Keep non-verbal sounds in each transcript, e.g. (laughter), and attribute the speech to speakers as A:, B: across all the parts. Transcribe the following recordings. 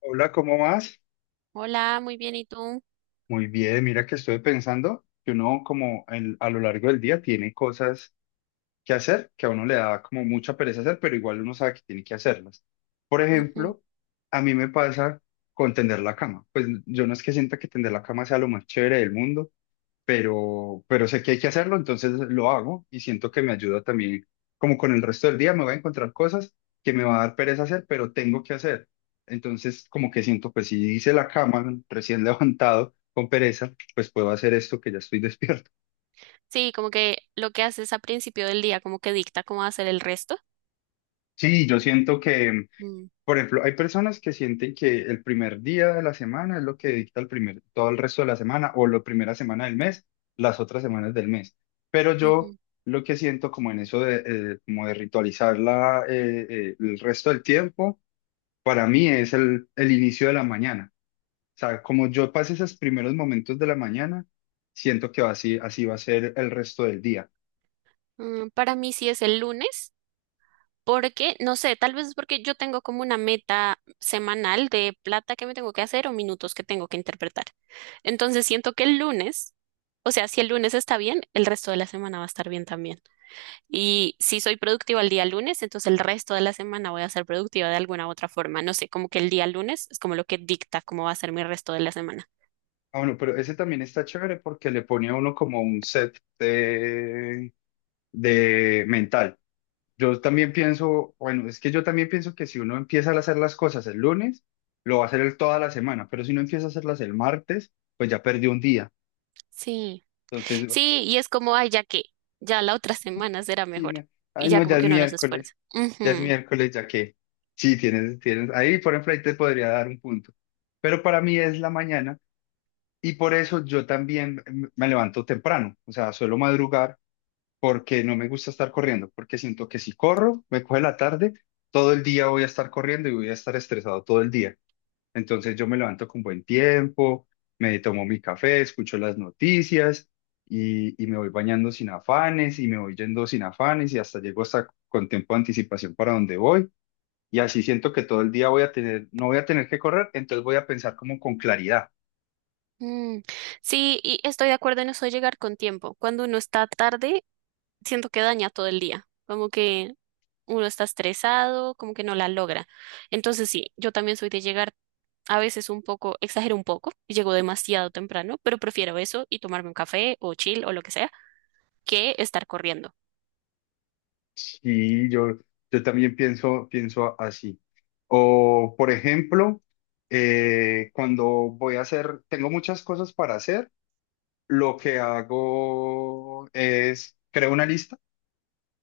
A: Hola, ¿cómo vas?
B: Hola, muy bien, ¿y tú?
A: Muy bien, mira que estoy pensando que uno como a lo largo del día tiene cosas que hacer que a uno le da como mucha pereza hacer, pero igual uno sabe que tiene que hacerlas. Por
B: Ujú.
A: ejemplo, a mí me pasa con tender la cama. Pues yo no es que sienta que tender la cama sea lo más chévere del mundo, pero sé que hay que hacerlo, entonces lo hago y siento que me ayuda también, como con el resto del día me voy a encontrar cosas que me va a dar pereza hacer, pero tengo que hacer. Entonces, como que siento, pues si hice la cama (laughs) recién levantado con pereza, pues puedo hacer esto que ya estoy (laughs) despierto.
B: Sí, como que lo que haces a principio del día, como que dicta cómo va a ser el resto.
A: Sí, yo siento que.
B: Mm,
A: Por ejemplo, hay personas que sienten que el primer día de la semana es lo que dicta todo el resto de la semana o la primera semana del mes, las otras semanas del mes. Pero yo
B: ujú.
A: lo que siento como en eso de, como de ritualizar el resto del tiempo, para mí es el inicio de la mañana. O sea, como yo pase esos primeros momentos de la mañana, siento que va así, así va a ser el resto del día.
B: Mm, para mí sí es el lunes, porque, no sé, tal vez es porque yo tengo como una meta semanal de plata que me tengo que hacer o minutos que tengo que interpretar. Entonces siento que el lunes, o sea, si el lunes está bien, el resto de la semana va a estar bien también. Y si soy productiva el día lunes, entonces el resto de la semana voy a ser productiva de alguna u otra forma. No sé, como que el día lunes es como lo que dicta cómo va a ser mi resto de la semana.
A: Ah, bueno, pero ese también está chévere porque le pone a uno como un set de mental. Yo también pienso, bueno, es que yo también pienso que si uno empieza a hacer las cosas el lunes, lo va a hacer toda la semana, pero si uno empieza a hacerlas el martes, pues ya perdió un día.
B: Sí,
A: Entonces,
B: sí, y es como, ay, ya que, ya la otra (laughs) semana será
A: sí,
B: mejor.
A: no,
B: Y
A: ay,
B: ya
A: no,
B: como
A: ya es
B: que uno no se esfuerza.
A: miércoles, ya es
B: Ujú.
A: miércoles, ya que, sí, tienes, ahí, por ejemplo, ahí te podría dar un punto, pero para mí es la mañana y por eso yo también me levanto temprano, o sea, suelo madrugar porque no me gusta estar corriendo, porque siento que si corro, me coge la tarde, todo el día voy a estar corriendo y voy a estar estresado todo el día. Entonces yo me levanto con buen tiempo, me tomo mi café, escucho las noticias y me voy bañando sin afanes y me voy yendo sin afanes y hasta llego hasta con tiempo de anticipación para donde voy. Y así siento que todo el día voy a tener, no voy a tener que correr, entonces voy a pensar como con claridad.
B: Mm. Sí, y estoy de acuerdo en eso de llegar con tiempo. Cuando uno está tarde, siento que daña todo el día. Como que uno está estresado, como que no la logra. Entonces sí, yo también soy de llegar a veces un poco, exagero un poco, y llego demasiado temprano, pero prefiero eso y tomarme un café o chill o lo que sea, que estar corriendo.
A: Sí, yo también pienso así. O, por ejemplo, cuando tengo muchas cosas para hacer, lo que hago es, creo una lista.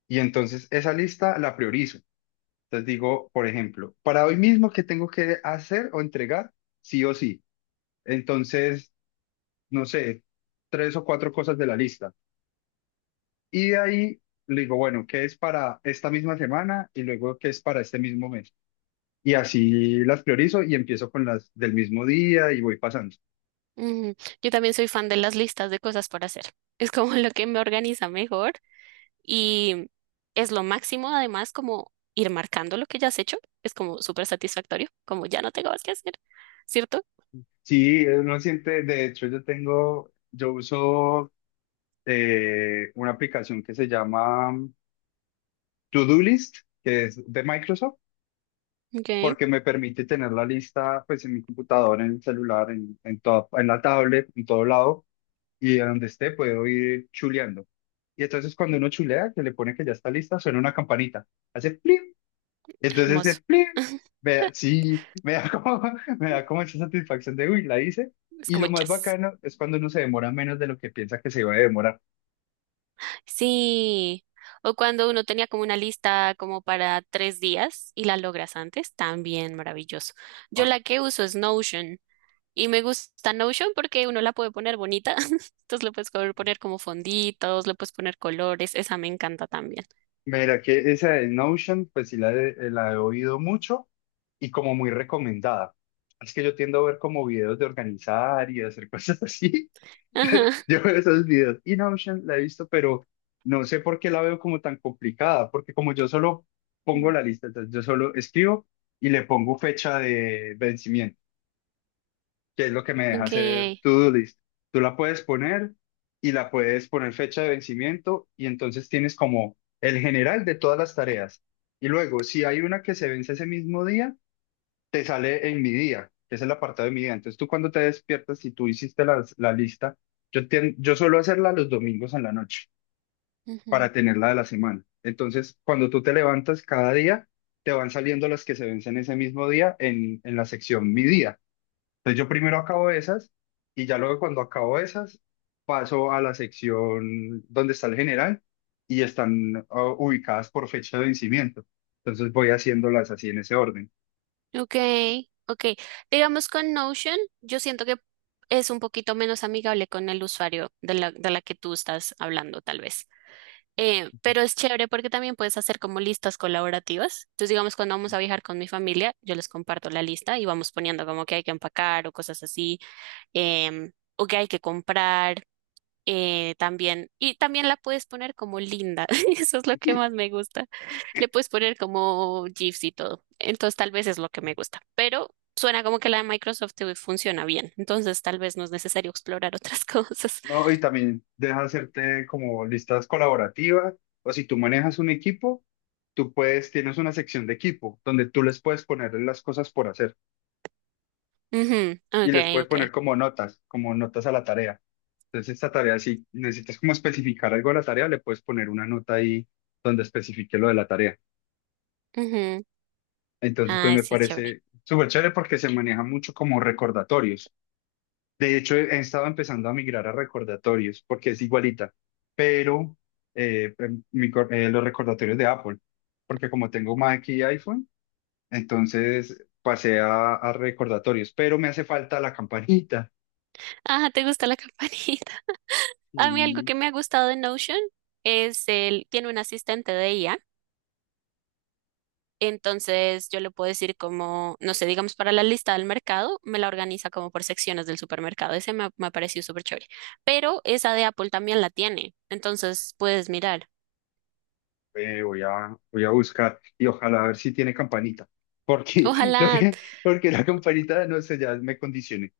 A: Y entonces esa lista la priorizo. Entonces digo, por ejemplo, para hoy mismo, ¿qué tengo que hacer o entregar? Sí o sí. Entonces, no sé, tres o cuatro cosas de la lista. Y de ahí le digo, bueno, ¿qué es para esta misma semana? Y luego, ¿qué es para este mismo mes? Y así las priorizo y empiezo con las del mismo día y voy pasando.
B: Ujú. Yo también soy fan de las listas de cosas por hacer. Es como (laughs) lo que me organiza mejor y es lo máximo, además, como ir marcando lo que ya has hecho. Es como súper satisfactorio, como ya no tengo más que hacer, ¿cierto?
A: Sí, uno siente, de hecho, yo uso una aplicación que se llama To Do List, que es de Microsoft
B: Ok.
A: porque me permite tener la lista pues en mi computador, en el celular, en la tablet, en todo lado, y de donde esté puedo ir chuleando. Y entonces cuando uno chulea, que le pone que ya está lista, suena una campanita, hace plim, entonces ese
B: Hermoso.
A: plim,
B: (laughs)
A: sí, me da como, (laughs) me da como esa satisfacción de, uy, la hice.
B: Es
A: Y
B: como
A: lo más
B: jazz.
A: bacano es cuando uno se demora menos de lo que piensa que se iba a demorar.
B: Sí. O cuando uno tenía como una lista como para tres días y la logras antes, también maravilloso. Yo la que uso es Notion y me gusta Notion porque uno la puede poner bonita. (laughs) Entonces le puedes poner como fonditos, le puedes poner colores. Esa me encanta también.
A: Mira, que esa de Notion, pues sí la he oído mucho y como muy recomendada. Es que yo tiendo a ver como videos de organizar y de hacer cosas así.
B: (laughs) Ajá.
A: (laughs) Yo veo esos videos y Notion la he visto, pero no sé por qué la veo como tan complicada, porque como yo solo pongo
B: Mm,
A: la lista, entonces yo solo escribo y le pongo fecha de vencimiento que es lo que me deja
B: ok.
A: hacer to-do list. Tú la puedes poner y la puedes poner fecha de vencimiento y entonces tienes como el general de todas las tareas. Y luego, si hay una que se vence ese mismo día, te sale en mi día, que es el apartado de mi día. Entonces tú cuando te despiertas, si tú hiciste la lista, yo suelo hacerla los domingos en la noche
B: Ujú.
A: para tenerla de la semana. Entonces, cuando tú te levantas cada día, te van saliendo las que se vencen ese mismo día en la sección mi día. Entonces yo primero acabo esas y ya luego cuando acabo esas paso a la sección donde está el general y están ah, ubicadas por fecha de vencimiento. Entonces voy haciéndolas así en ese orden.
B: Ok, ok. Digamos con Notion, yo siento que es un poquito menos amigable con el usuario de la que tú estás hablando, tal vez. Pero es chévere porque también puedes hacer como listas colaborativas. Entonces, digamos, cuando vamos a viajar con mi familia, yo les comparto la lista y vamos poniendo como que hay que empacar o cosas así, o que hay que comprar también, y también la puedes poner como linda, (laughs) eso es lo que más me gusta. Le puedes poner como GIFs y todo, entonces tal vez es lo que me gusta, pero suena como que la de Microsoft te funciona bien, entonces tal vez no es necesario explorar otras (laughs) cosas.
A: No, y también deja hacerte como listas colaborativas o si tú manejas un equipo, tú puedes, tienes una sección de equipo donde tú les puedes poner las cosas por hacer
B: Ujú,
A: y
B: Ok,
A: les puedes
B: ok.
A: poner como notas a la tarea. Entonces, esta tarea, si necesitas como especificar algo de la tarea, le puedes poner una nota ahí donde especifique lo de la tarea.
B: ujú.
A: Entonces, pues
B: Ah,
A: me
B: sí, chévere.
A: parece súper chévere porque se maneja mucho como recordatorios. De hecho, he estado empezando a migrar a recordatorios porque es igualita, pero los recordatorios de Apple, porque como tengo Mac y iPhone, entonces pasé a, recordatorios, pero me hace falta la campanita.
B: Ah, ¿te gusta la (laughs) campanita? A mí algo que me ha gustado de Notion es el, tiene un asistente de IA. Entonces yo le puedo decir como, no sé, digamos para la lista del mercado, me la organiza como por secciones del supermercado. Me ha parecido súper chévere. Pero esa de Apple también la tiene. Entonces puedes mirar.
A: Voy a buscar y ojalá a ver si tiene campanita. Porque, (laughs) lo
B: Ojalá,
A: que, porque la campanita, no sé, ya me condicioné.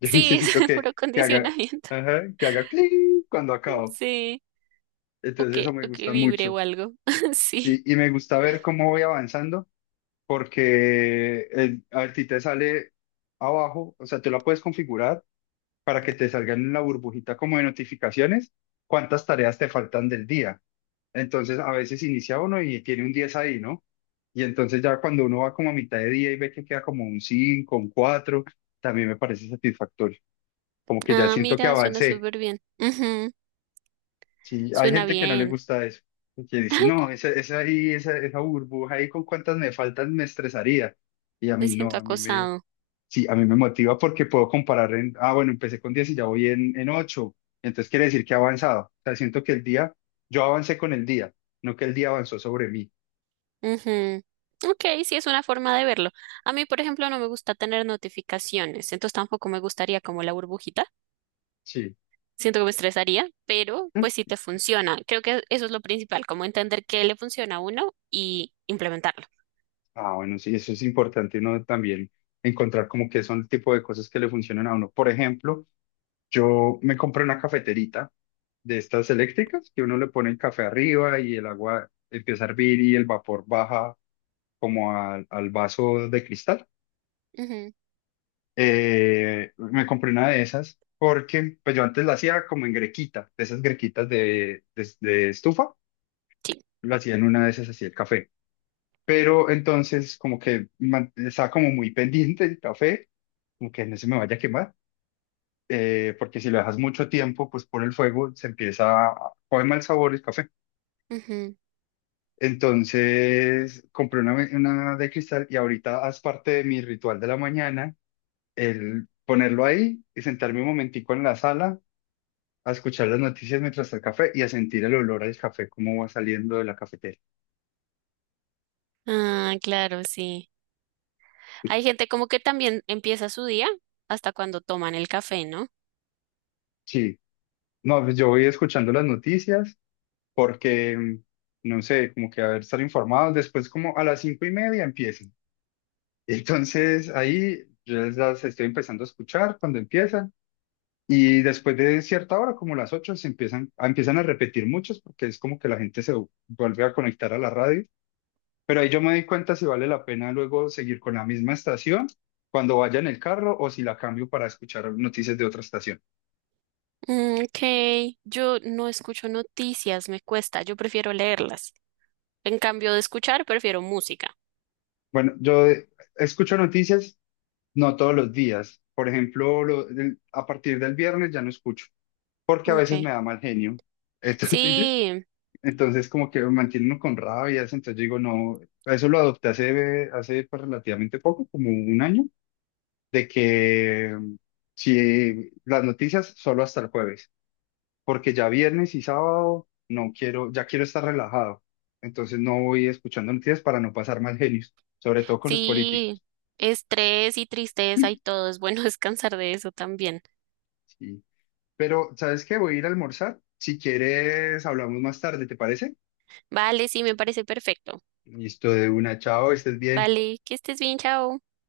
A: Yo (laughs)
B: sí,
A: necesito
B: (laughs) es
A: que,
B: puro
A: que haga,
B: condicionamiento.
A: ajá, que haga cling cuando acabo.
B: Sí,
A: Entonces eso me
B: o que
A: gusta
B: vibre
A: mucho.
B: o algo. (laughs) Sí.
A: Sí, y me gusta ver cómo voy avanzando porque el, a ti te sale abajo, o sea, tú la puedes configurar para que te salgan en la burbujita como de notificaciones cuántas tareas te faltan del día. Entonces, a veces inicia uno y tiene un 10 ahí, ¿no? Y entonces ya cuando uno va como a mitad de día y ve que queda como un 5 un 4, también me parece satisfactorio. Como que ya
B: Ah,
A: siento que
B: mira, suena
A: avancé.
B: súper bien. Ujú,
A: Sí, hay
B: suena
A: gente que no le
B: bien.
A: gusta eso, que dice,
B: (laughs)
A: no, esa ahí, esa burbuja ahí con cuántas me faltan me estresaría. Y a
B: Me
A: mí no,
B: siento acosado.
A: sí, a mí me motiva porque puedo comparar en, ah, bueno, empecé con 10 y ya voy en ocho. Entonces quiere decir que he avanzado. O sea, siento que el día, yo avancé con el día, no que el día avanzó sobre mí.
B: Ujú. Ok, sí es una forma de verlo. A mí, por ejemplo, no me gusta tener notificaciones, entonces tampoco me gustaría como la burbujita.
A: Sí.
B: Siento que me estresaría, pero pues
A: ¿Mm?
B: sí te funciona. Creo que eso es lo principal, como entender qué le funciona a uno y implementarlo.
A: Ah, bueno, sí, eso es importante, ¿no? También encontrar como que son el tipo de cosas que le funcionan a uno. Por ejemplo, yo me compré una cafeterita de estas eléctricas que uno le pone el café arriba y el agua empieza a hervir y el vapor baja como al vaso de cristal.
B: Ujú,
A: Me compré una de esas porque pues yo antes la hacía como en grequita, de esas grequitas de, de estufa,
B: sí.
A: la hacía en una de esas así el café. Pero entonces como que man- estaba como muy (laughs) pendiente el café como que no se me vaya a quemar, porque si lo dejas mucho tiempo, pues por el fuego se empieza a coger mal sabor el café.
B: Ujú.
A: Entonces compré una de cristal y ahorita haz parte de mi ritual de la mañana, el ponerlo ahí y sentarme un momentico en la sala a escuchar las noticias mientras el café y a sentir el olor al café, cómo va saliendo de la cafetera.
B: Ah, claro, sí. Hay gente como que también empieza su día hasta cuando toman el café, ¿no?
A: Sí, no, pues yo voy escuchando las noticias porque, mm, no sé, como que a ver, estar informados. Después como a las 5:30 empieza. Entonces ahí yo las estoy empezando a escuchar cuando empiezan y después de cierta hora, como las 8 se empiezan, a- empiezan a repetir muchos porque es como que la gente se vuelve a conectar a la radio, pero ahí yo me doy cuenta si vale la pena luego seguir con la misma estación cuando vaya en el carro o si la cambio para escuchar noticias de otra estación.
B: Mm, ok, yo no escucho noticias, me cuesta, yo prefiero leerlas. En cambio de escuchar, prefiero música.
A: Bueno, yo escucho noticias no todos los días, por ejemplo, lo- el- a partir del viernes ya no escucho porque a
B: Ok,
A: veces me da mal genio. (laughs) Entonces...
B: sí,
A: Entonces, como que me mantiene uno con rabia, entonces yo digo, no, eso lo adopté hace, pues, relativamente poco, como un año, de que mm, si las noticias solo hasta el jueves, porque ya viernes y sábado no quiero, ya quiero estar relajado, entonces no voy escuchando noticias para no pasar mal genios, sobre todo con los
B: sí,
A: políticos.
B: estrés y tristeza y
A: (laughs)
B: todo, es bueno (laughs) descansar de eso también.
A: Sí. Pero, ¿sabes qué? Voy a ir a almorzar, si quieres hablamos más tarde, ¿te parece?
B: Vale, sí, me parece perfecto.
A: Listo, de una, chao, estés bien.
B: Vale, que estés bien, chao.